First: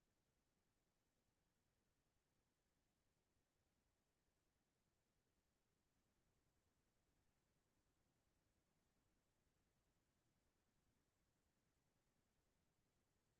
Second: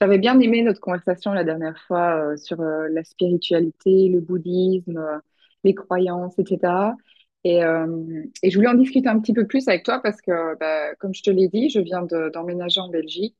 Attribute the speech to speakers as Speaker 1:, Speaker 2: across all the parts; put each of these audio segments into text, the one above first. Speaker 1: J'avais bien aimé notre conversation la dernière fois sur la spiritualité, le bouddhisme, les croyances, etc. Et je voulais en discuter un petit peu plus avec toi parce que, bah, comme je te l'ai dit, d'emménager en Belgique.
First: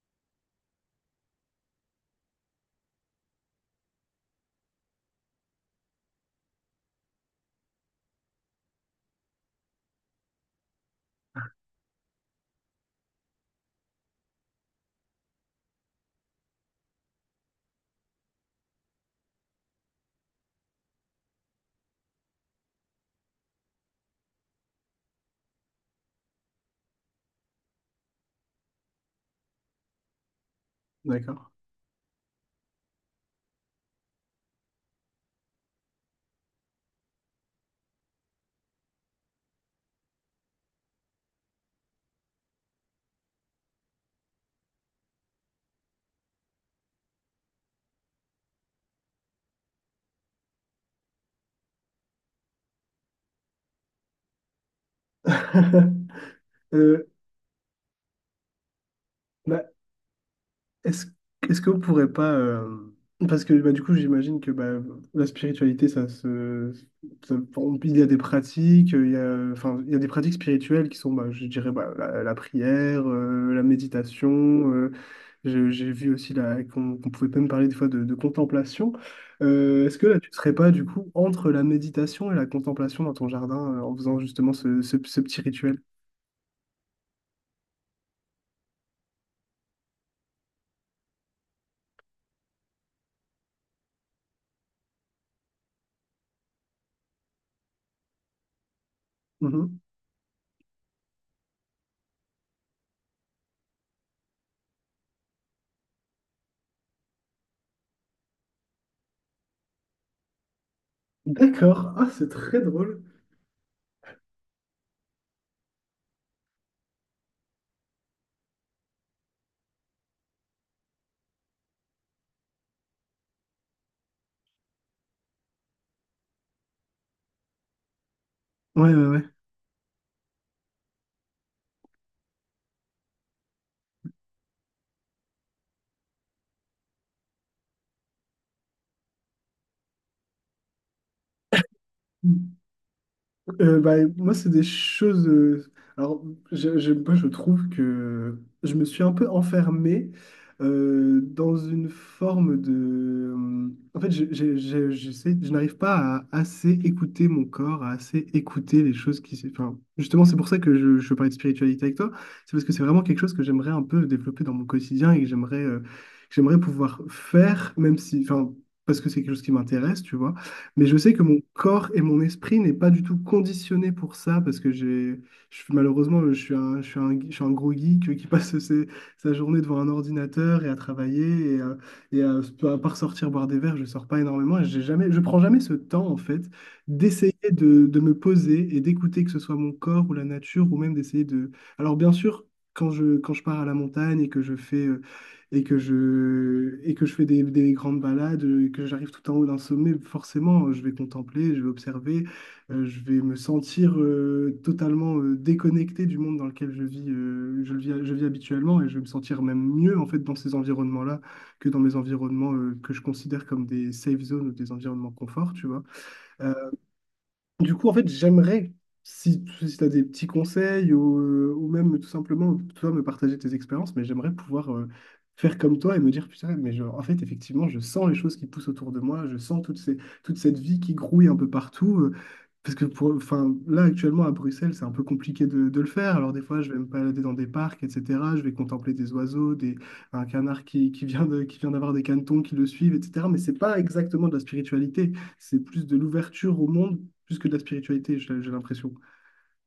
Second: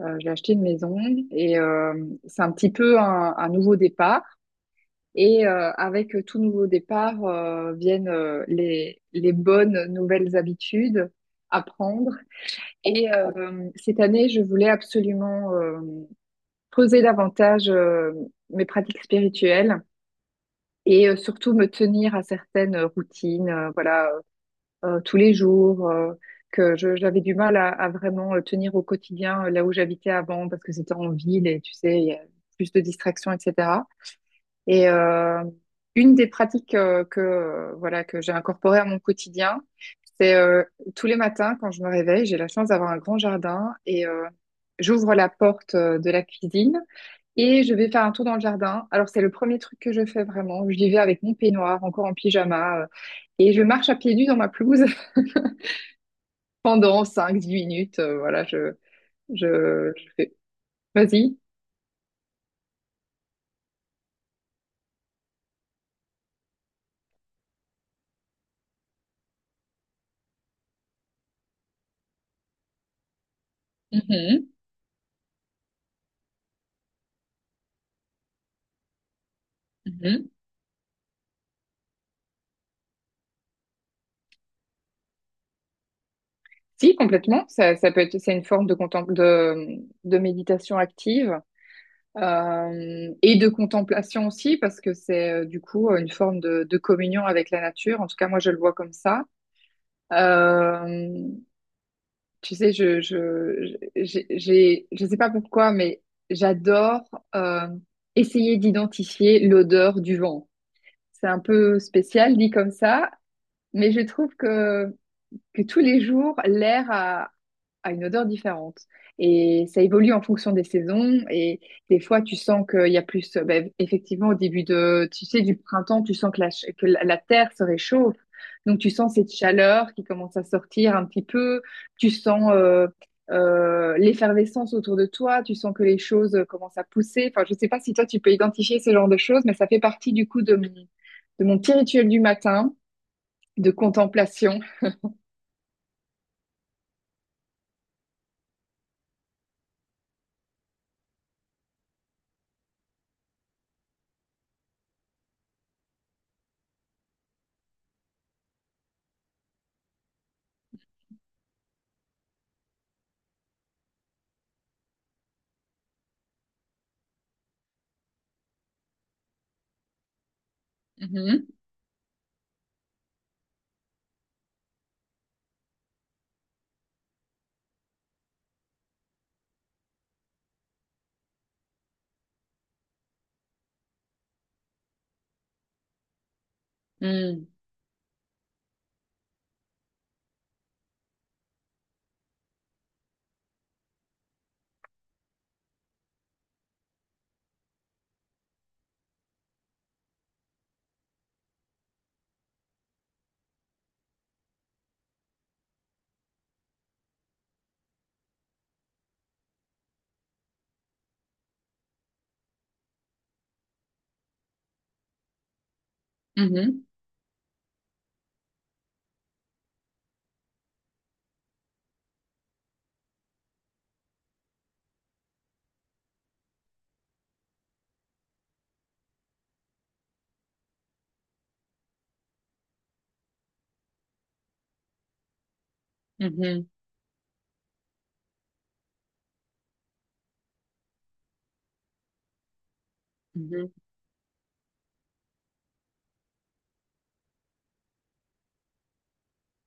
Speaker 1: J'ai acheté une maison et c'est un petit peu un nouveau départ. Avec tout nouveau départ viennent les bonnes nouvelles habitudes à prendre. Cette année, je voulais absolument creuser davantage mes pratiques spirituelles et surtout me tenir à certaines routines, voilà, tous les jours, j'avais du mal à vraiment tenir au quotidien là où j'habitais avant parce que c'était en ville
Speaker 2: D'accord.
Speaker 1: et tu sais, il y a plus de distractions, etc. Et euh, une des pratiques que voilà que j'ai incorporée à mon quotidien, c'est tous les matins quand je me réveille, j'ai la chance d'avoir un grand jardin et j'ouvre la porte de la cuisine et je vais faire un tour dans le jardin. Alors c'est le premier truc que je fais vraiment. J'y vais avec mon peignoir, encore en pyjama, et je marche à pieds nus dans ma pelouse pendant
Speaker 2: Euh,
Speaker 1: 5 10 minutes. Voilà, je
Speaker 2: Bah,
Speaker 1: je, je fais.
Speaker 2: est-ce,
Speaker 1: Vas-y.
Speaker 2: est-ce qu'on pourrait pas... Parce que bah, du coup, j'imagine que bah, la spiritualité, ça se... bon, il y a des pratiques, il y a des pratiques spirituelles qui sont, bah, je dirais, bah, la prière, la
Speaker 1: Mhm,
Speaker 2: méditation. J'ai vu aussi là, qu'on pouvait même parler des fois de contemplation. Est-ce que là,
Speaker 1: mhm.
Speaker 2: tu serais pas, du coup, entre la méditation et la contemplation dans ton jardin, en faisant justement ce petit rituel?
Speaker 1: Si, complètement. Ça peut être, c'est une forme de, de méditation active et de contemplation aussi, parce que c'est du coup une forme de communion avec la nature. En tout cas, moi, je le vois comme ça.
Speaker 2: Mm-hmm.
Speaker 1: Euh, Tu sais, je sais pas pourquoi, mais j'adore euh, essayer d'identifier l'odeur du vent. C'est un peu
Speaker 2: D'accord. Ah, c'est
Speaker 1: spécial dit
Speaker 2: très
Speaker 1: comme
Speaker 2: drôle.
Speaker 1: ça, mais je trouve que tous les jours, l'air a une odeur différente. Et ça évolue en fonction des saisons. Et des fois, tu sens qu'il y a plus. Ben, effectivement, au début de, tu sais, du printemps, tu sens que que la terre se réchauffe. Donc, tu
Speaker 2: Ouais,
Speaker 1: sens
Speaker 2: ouais,
Speaker 1: cette chaleur qui commence à sortir un petit peu. Tu sens l'effervescence autour de toi. Tu sens que les choses commencent à pousser. Enfin, je sais pas si toi, tu peux identifier ce genre de choses, mais ça fait partie du coup de mon petit rituel du
Speaker 2: ouais.
Speaker 1: matin de
Speaker 2: Bah, moi, c'est
Speaker 1: contemplation.
Speaker 2: des choses. Alors, moi, je trouve que je me suis un peu enfermé dans une forme de. En fait, je n'arrive pas à assez écouter mon corps, à assez écouter les choses Enfin, justement, c'est pour ça que je parlais de spiritualité avec toi. C'est parce que c'est vraiment quelque chose que j'aimerais un peu développer dans mon quotidien et que j'aimerais pouvoir faire, même si. Enfin, parce que c'est quelque chose qui m'intéresse, tu vois. Mais je sais que mon
Speaker 1: Mhm.
Speaker 2: corps et mon esprit n'est pas du tout conditionné pour ça, parce que je suis, malheureusement, je suis un, je suis un, je suis un gros geek qui passe sa journée devant un ordinateur et à travailler, et à, à part sortir boire des verres, je sors pas énormément, et j'ai jamais, je prends jamais ce temps, en fait, d'essayer
Speaker 1: Mm.
Speaker 2: de me poser et d'écouter que ce soit mon corps ou la nature, ou même d'essayer de... Alors bien sûr, quand je pars à la montagne et que je fais et que je fais des grandes balades, et que j'arrive tout en haut d'un sommet, forcément, je vais contempler, je vais observer, je vais me sentir totalement déconnecté du monde dans lequel je vis, je le vis, je vis habituellement, et je vais me sentir même mieux en fait dans ces environnements-là que dans mes environnements que je considère comme des safe zones ou des environnements confort, tu vois. Euh,
Speaker 1: Mhm,
Speaker 2: du coup, en fait, j'aimerais, si, tu as des petits conseils ou même tout simplement, toi, me partager tes expériences, mais j'aimerais pouvoir faire comme toi et me dire, putain, mais je- en fait, effectivement, je sens les choses qui poussent autour de moi, je sens toute cette vie qui grouille un peu partout. Parce que enfin, là, actuellement, à Bruxelles, c'est un peu compliqué de le faire. Alors, des fois,
Speaker 1: mhm,
Speaker 2: je vais me balader dans des parcs, etc. Je vais contempler des oiseaux, un canard qui vient d'avoir des canetons qui le suivent, etc. Mais c'est
Speaker 1: mhm,
Speaker 2: pas exactement de la spiritualité. C'est plus de l'ouverture au monde plus que de la spiritualité, j'ai l'impression.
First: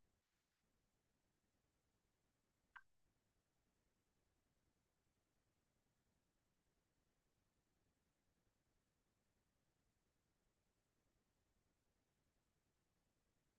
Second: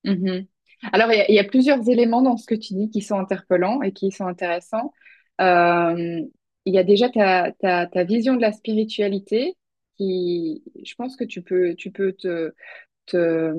Speaker 1: mhm. Alors, il y a, il y a plusieurs éléments dans ce que tu dis qui sont interpellants et qui sont intéressants. Euh, il y a déjà ta vision de la spiritualité qui, je pense que tu peux te-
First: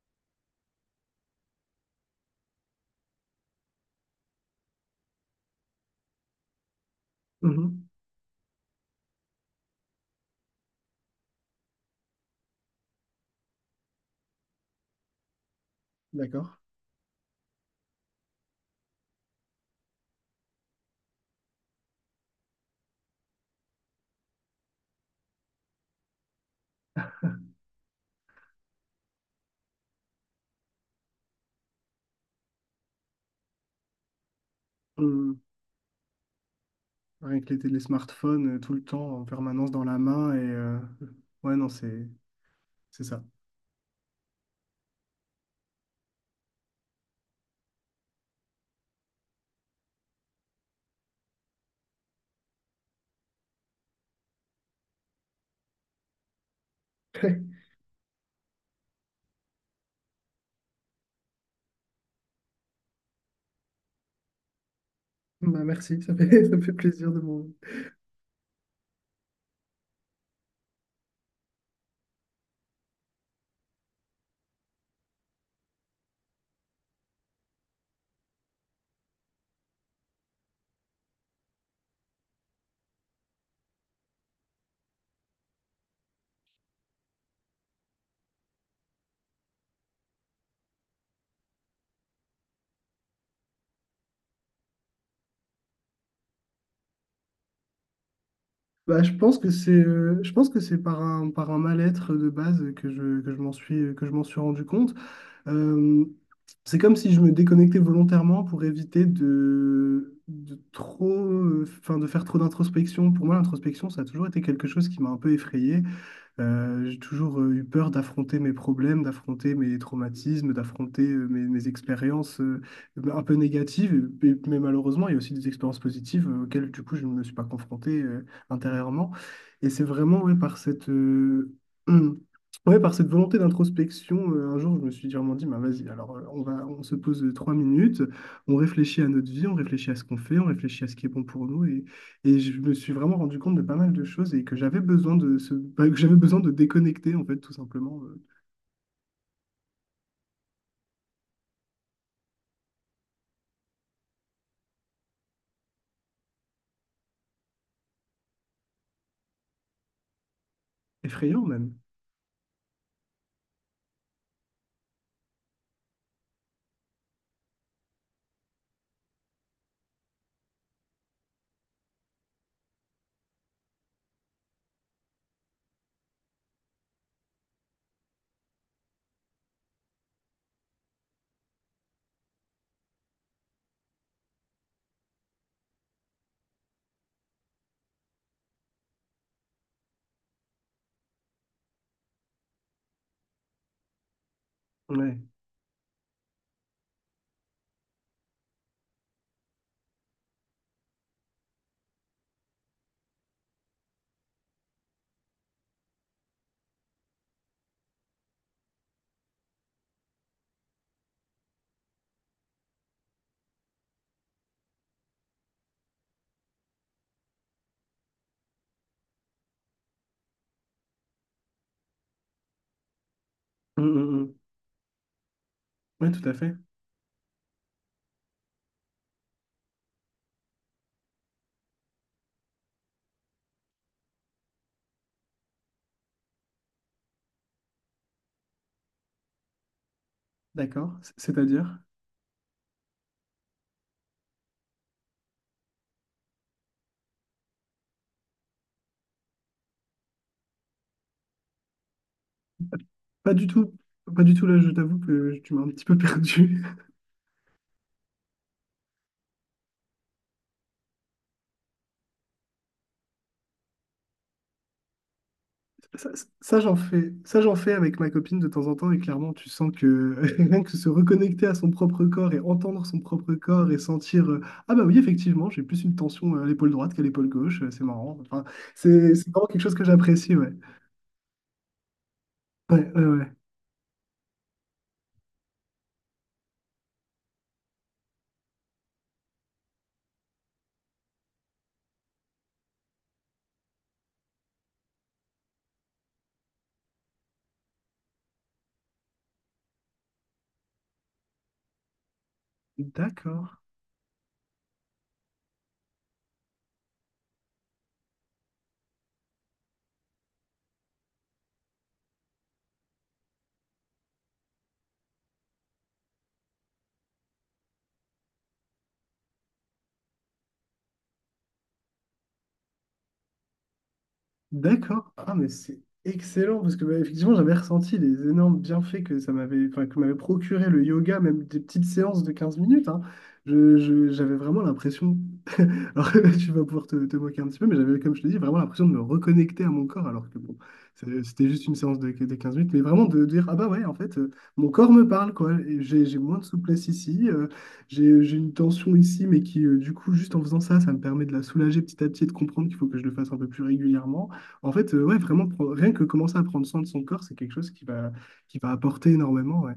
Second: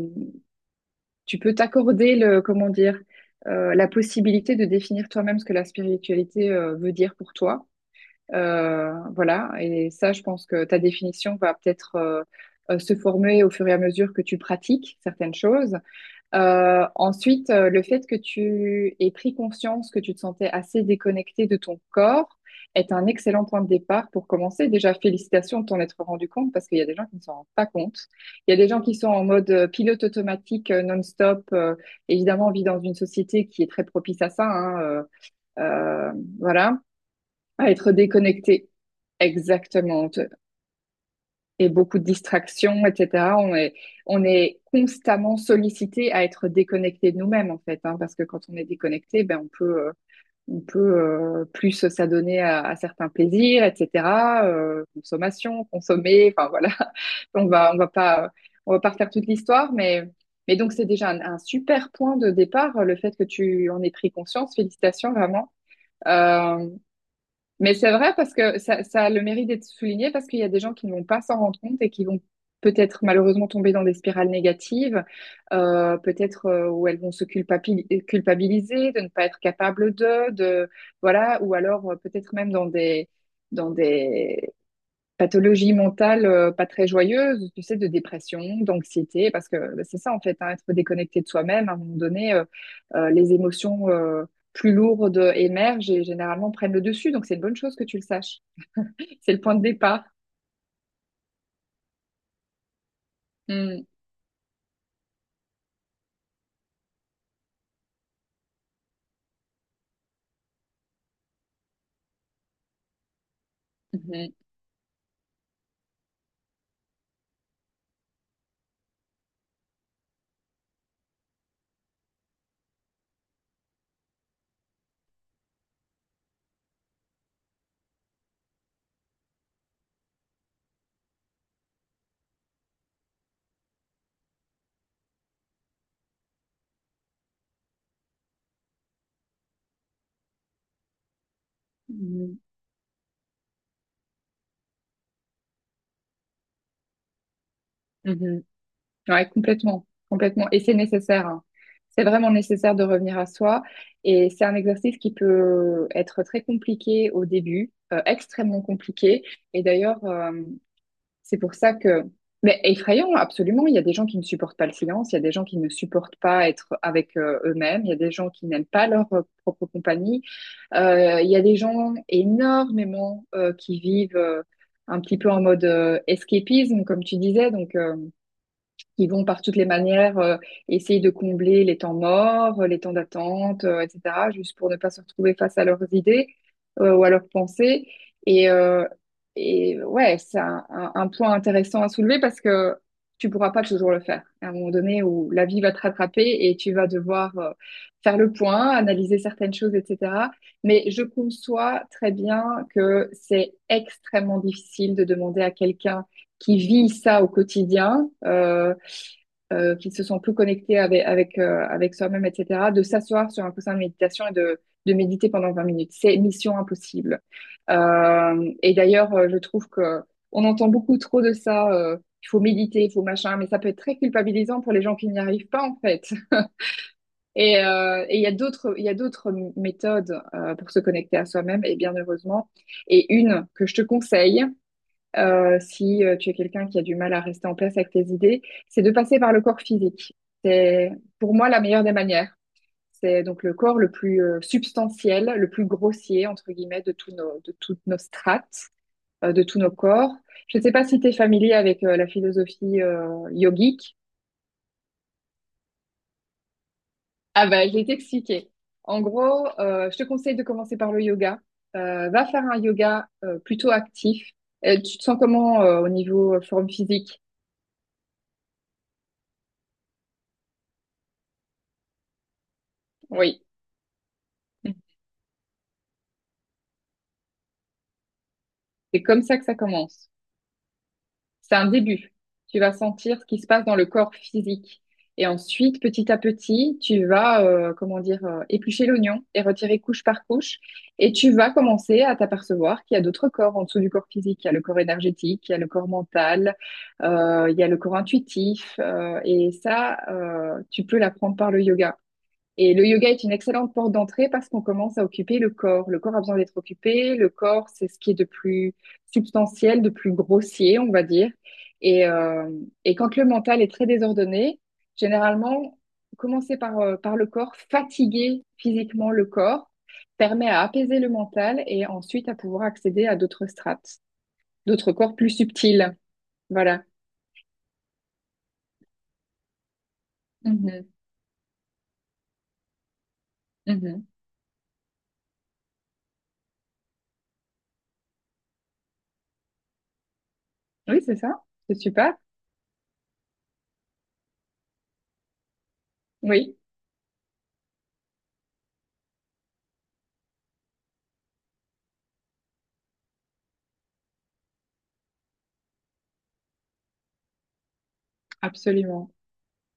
Speaker 1: tu peux t'accorder le, comment dire, la possibilité de définir toi-même ce que la spiritualité, veut dire pour toi.
Speaker 2: Mhm.
Speaker 1: Voilà. Et ça, je pense que ta définition va peut-être, se former au fur et à mesure que tu pratiques certaines choses.
Speaker 2: D'accord.
Speaker 1: Ensuite, le fait que tu aies pris conscience que tu te sentais assez déconnecté de ton corps est un excellent point de départ pour commencer. Déjà, félicitations de t'en être rendu compte parce qu'il y a des gens qui ne s'en rendent pas compte. Il y a des gens qui sont en mode pilote automatique non-stop. Évidemment, on vit dans une société qui est très propice à ça, hein,
Speaker 2: Hum,
Speaker 1: euh, voilà,
Speaker 2: Rien les,
Speaker 1: à
Speaker 2: les
Speaker 1: être
Speaker 2: smartphones,
Speaker 1: déconnecté.
Speaker 2: tout le temps, en permanence dans la
Speaker 1: Exactement
Speaker 2: main. Et ouais, non,
Speaker 1: et beaucoup de
Speaker 2: c'est
Speaker 1: distractions,
Speaker 2: c'est ça.
Speaker 1: etc. On est constamment sollicité à être déconnecté de nous-mêmes, en fait, hein, parce que quand on est déconnecté, ben, on peut plus s'adonner à certains plaisirs, etc. Consommation, consommer, enfin voilà. On va, on va pas, on va pas refaire toute l'histoire, mais donc c'est déjà un super point de départ, le fait que tu en aies pris conscience. Félicitations, vraiment.
Speaker 2: Bah, merci, ça fait, ça
Speaker 1: Euh,
Speaker 2: fait plaisir de m'en...
Speaker 1: mais c'est vrai parce que ça a le mérite d'être souligné parce qu'il y a des gens qui ne vont pas s'en rendre compte et qui vont peut-être malheureusement tomber dans des spirales négatives, peut-être où elles vont se culpabiliser de ne pas être capable de voilà, ou alors peut-être même dans des dans des pathologie mentale pas très joyeuse, tu sais, de dépression, d'anxiété, parce que bah, c'est ça en fait, hein, être déconnecté de soi-même, à un moment donné, les émotions plus lourdes émergent et généralement prennent le dessus, donc c'est une bonne chose que tu le saches.
Speaker 2: Bah, je
Speaker 1: C'est
Speaker 2: pense
Speaker 1: le
Speaker 2: que
Speaker 1: point de
Speaker 2: c'est
Speaker 1: départ.
Speaker 2: euh, je pense que c'est par un mal-être de base que je m'en
Speaker 1: Mm,
Speaker 2: suis, que je m'en suis rendu compte. Euh, c'est comme si je me déconnectais volontairement pour éviter de trop, enfin, de faire trop d'introspection. Pour moi, l'introspection, ça a toujours
Speaker 1: mhm,
Speaker 2: été quelque chose qui m'a un peu effrayé. J'ai toujours eu peur d'affronter mes problèmes, d'affronter mes traumatismes, d'affronter mes expériences un peu négatives. Et- mais malheureusement, il y a aussi des expériences positives auxquelles, du coup, je ne me suis pas confronté intérieurement. Et c'est vraiment ouais, par cette, ouais, par cette volonté d'introspection, un jour, je me suis vraiment dit, bah, vas-y, alors on se pose 3 minutes, on réfléchit à notre vie, on réfléchit à ce qu'on fait, on réfléchit à ce qui est bon pour nous.
Speaker 1: mhm,
Speaker 2: Et je me suis vraiment rendu compte de pas mal de choses et que j'avais besoin de déconnecter, en fait, tout simplement.
Speaker 1: mhm. Ouais, complètement, complètement. Et c'est nécessaire, hein. C'est vraiment nécessaire de revenir à soi. Et c'est un exercice qui peut être très compliqué au début, extrêmement compliqué. Et d'ailleurs, c'est
Speaker 2: Effrayant
Speaker 1: pour
Speaker 2: même.
Speaker 1: ça que... Mais effrayant, absolument. Il y a des gens qui ne supportent pas le silence, il y a des gens qui ne supportent pas être avec eux-mêmes, il y a des gens qui n'aiment pas leur propre compagnie, il y a des gens énormément qui vivent un petit peu en mode escapisme, comme tu disais. Donc, ils vont par toutes les manières essayer de combler les temps morts, les temps d'attente, etc., juste pour ne pas se retrouver face à leurs idées ou à leurs pensées. Et, euh, et ouais, c'est un point intéressant à soulever parce que tu pourras pas toujours le faire. À un moment donné
Speaker 2: Ouais.
Speaker 1: où la vie va te rattraper et tu vas devoir faire le point, analyser certaines choses, etc. Mais je conçois très bien que c'est extrêmement difficile de demander à quelqu'un qui vit ça au quotidien. Qui se sont plus connectés avec soi-même, etc., de s'asseoir sur un coussin de méditation et de méditer pendant 20 minutes. C'est mission impossible. Et d'ailleurs, je trouve que on entend beaucoup trop de ça. Il faut méditer, il faut machin, mais ça peut être
Speaker 2: Mm,
Speaker 1: très
Speaker 2: mm, mm.
Speaker 1: culpabilisant pour les gens qui n'y arrivent pas en fait.
Speaker 2: Ouais, tout à fait.
Speaker 1: Et il y a il y a d'autres méthodes pour se connecter à soi-même et bien heureusement. Et une que je te conseille, si tu es quelqu'un qui a du mal à rester en place avec tes idées, c'est de passer par le corps physique. C'est
Speaker 2: D'accord.
Speaker 1: pour moi la
Speaker 2: C'est-à-dire?
Speaker 1: meilleure des manières. C'est donc le corps le plus substantiel, le plus grossier, entre guillemets, de, de toutes nos strates, de tous nos corps. Je ne sais pas si tu es familier avec la philosophie
Speaker 2: Pas du tout.
Speaker 1: yogique.
Speaker 2: Pas du tout, là, je t'avoue que tu m'as un petit peu perdu.
Speaker 1: Ah bah, je vais t'expliquer. En gros, je te conseille de commencer par le yoga. Va faire un yoga plutôt actif. Tu te sens comment au
Speaker 2: Ça, ça-
Speaker 1: niveau
Speaker 2: ça,
Speaker 1: forme
Speaker 2: j'en fais.
Speaker 1: physique?
Speaker 2: Ça, j'en fais avec ma copine de temps en temps et clairement, tu sens que rien que se reconnecter à son propre corps et entendre son propre
Speaker 1: Oui.
Speaker 2: corps et sentir Ah bah oui, effectivement, j'ai plus une tension à l'épaule droite qu'à l'épaule gauche, c'est marrant. Enfin,
Speaker 1: C'est
Speaker 2: c'est
Speaker 1: comme
Speaker 2: c'est
Speaker 1: ça que
Speaker 2: vraiment
Speaker 1: ça
Speaker 2: quelque chose que
Speaker 1: commence.
Speaker 2: j'apprécie, ouais.
Speaker 1: C'est un début. Tu vas
Speaker 2: Ouais, ouais,
Speaker 1: sentir
Speaker 2: ouais.
Speaker 1: ce qui se passe dans le corps physique. Et ensuite, petit à petit, tu vas, comment dire, éplucher l'oignon et retirer couche par couche. Et tu vas commencer à t'apercevoir qu'il y a d'autres corps en dessous du corps physique. Il y a le corps énergétique, il y a le corps mental, il y a le corps intuitif. Et ça, tu peux l'apprendre par le yoga. Et le yoga est une
Speaker 2: D'accord.
Speaker 1: excellente porte d'entrée parce qu'on commence à occuper le corps. Le corps a besoin d'être occupé. Le corps, c'est ce qui est de plus substantiel, de plus grossier, on va dire. Et, euh, et quand le mental est très désordonné, généralement, commencer par, par le corps, fatiguer physiquement le corps, permet à apaiser le mental et ensuite à pouvoir accéder à d'autres strates, d'autres
Speaker 2: D'accord.
Speaker 1: corps plus
Speaker 2: Ah, mais c'est
Speaker 1: subtils.
Speaker 2: excellent parce
Speaker 1: Voilà.
Speaker 2: que bah, effectivement, j'avais ressenti les énormes bienfaits que ça m'avait, enfin, que m'avait procuré le
Speaker 1: Mhm,
Speaker 2: yoga, même des petites séances de 15 minutes. Hein. Je,
Speaker 1: mhm.
Speaker 2: je- j'avais vraiment l'impression, alors tu vas pouvoir te, te moquer un petit peu, mais j'avais, comme je te dis, vraiment l'impression de me reconnecter à mon corps, alors que bon,
Speaker 1: Oui, c'est ça.
Speaker 2: c'était juste une
Speaker 1: C'est
Speaker 2: séance de,
Speaker 1: super.
Speaker 2: de 15 minutes, mais vraiment de dire, ah bah ouais, en fait, mon corps me parle, quoi. Et j'ai moins de
Speaker 1: Oui,
Speaker 2: souplesse ici, j'ai une tension ici, mais qui, du coup, juste en faisant ça, ça me permet de la soulager petit à petit et de comprendre qu'il faut que je le fasse un peu plus régulièrement. En fait, ouais, vraiment, rien que commencer à prendre soin de son corps, c'est quelque chose qui va apporter
Speaker 1: absolument.
Speaker 2: énormément. Ouais.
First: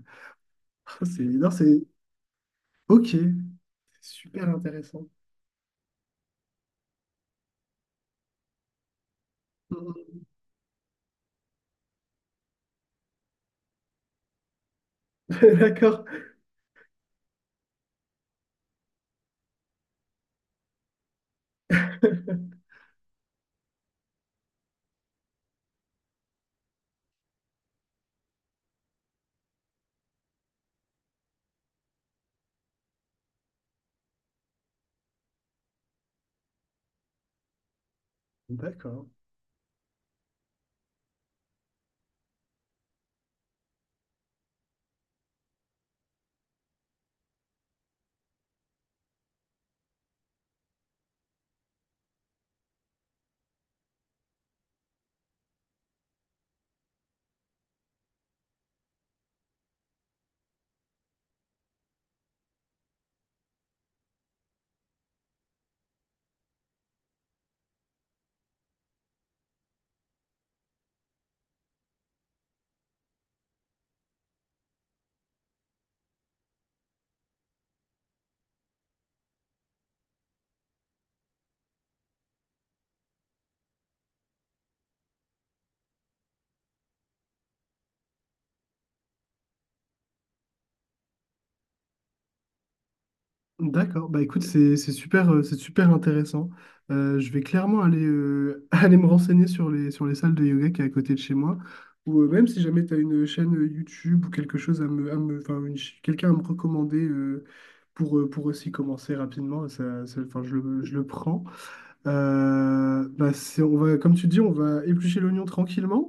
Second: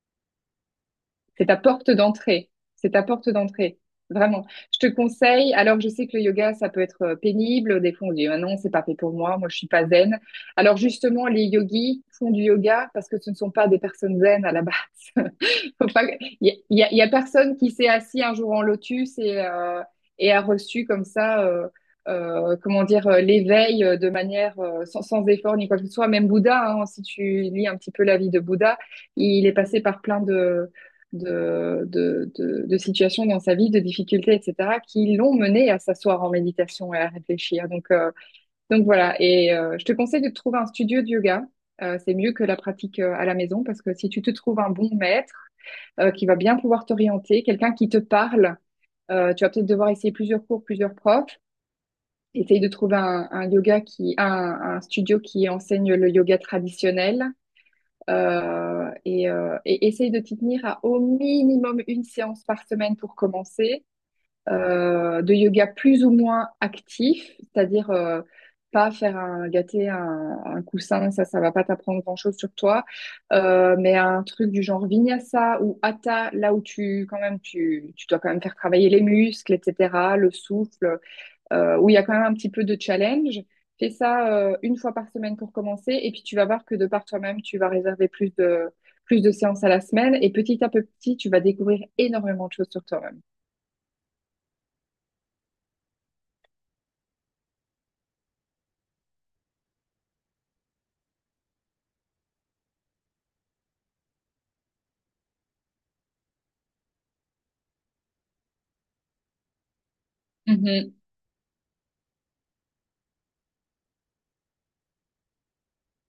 Speaker 2: C'est,
Speaker 1: C'est
Speaker 2: non,
Speaker 1: ta
Speaker 2: c'est
Speaker 1: porte d'entrée. C'est ta
Speaker 2: ok,
Speaker 1: porte d'entrée.
Speaker 2: c'est
Speaker 1: Vraiment.
Speaker 2: super
Speaker 1: Je te
Speaker 2: intéressant.
Speaker 1: conseille, alors je sais que le yoga, ça peut être pénible. Des fois, on dit, ah non, c'est pas fait pour moi. Moi, je suis pas zen. Alors justement, les yogis font du yoga parce que ce ne sont pas des personnes zen à la base. Faut pas...
Speaker 2: D'accord.
Speaker 1: Il y a personne qui s'est assis un jour en lotus et, a reçu comme ça, comment dire, l'éveil de manière sans, sans effort ni quoi que ce soit. Même Bouddha, hein, si tu lis un petit peu la vie de Bouddha, il est passé par plein de de situations dans sa vie, de difficultés, etc., qui l'ont mené à s'asseoir en méditation et à réfléchir. Donc
Speaker 2: D'accord.
Speaker 1: voilà. Et je te conseille de te trouver un studio de yoga. C'est mieux que la pratique à la maison parce que si tu te trouves un bon maître qui va bien pouvoir t'orienter, quelqu'un qui te parle, tu vas peut-être devoir essayer plusieurs cours, plusieurs profs. Essaye de trouver un yoga qui, un studio qui enseigne le yoga traditionnel, et essaye de t'y tenir à au minimum une séance par semaine pour commencer, de yoga plus ou moins actif, c'est-à-dire pas faire un gâter un coussin, ça va pas t'apprendre grand-chose sur toi, mais un truc du genre vinyasa ou hatha, là où tu quand même tu dois quand même faire travailler les muscles, etc., le souffle où il y a quand même un petit peu de challenge. Fais ça une fois par semaine pour commencer, et puis tu vas voir que de par toi-même, tu vas réserver plus de séances à la semaine, et petit à petit, tu vas découvrir énormément de choses sur toi-même.
Speaker 2: D'accord. Bah écoute, c'est super, c'est super intéressant. Je vais clairement aller, aller me renseigner sur les salles de yoga qui est à côté de chez moi. Ou même si jamais tu as une chaîne YouTube ou quelque chose à me, enfin, quelqu'un à me recommander pour aussi commencer rapidement, enfin, je
Speaker 1: Mhm.
Speaker 2: le prends. Bah, on va, comme tu dis, on va éplucher l'oignon tranquillement.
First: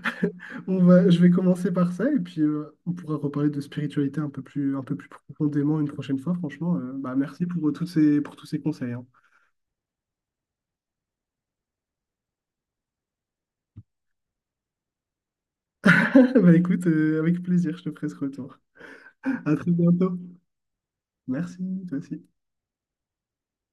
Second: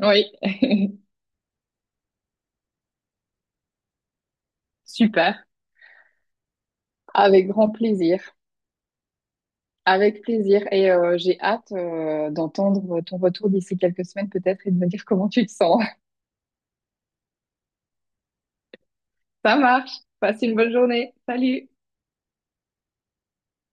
Speaker 1: Oui,
Speaker 2: On va, je vais commencer par ça et puis on pourra reparler de spiritualité un peu plus
Speaker 1: super.
Speaker 2: profondément une prochaine fois. Franchement, bah, merci
Speaker 1: Avec grand
Speaker 2: pour
Speaker 1: plaisir.
Speaker 2: pour tous ces conseils. Hein.
Speaker 1: Avec plaisir. Et j'ai hâte d'entendre ton retour d'ici quelques semaines peut-être et de me dire comment tu te sens.
Speaker 2: Bah, écoute, avec plaisir, je te ferai ce retour. À
Speaker 1: Ça
Speaker 2: très
Speaker 1: marche.
Speaker 2: bientôt.
Speaker 1: Passe une bonne journée.
Speaker 2: Merci,
Speaker 1: Salut.
Speaker 2: toi aussi.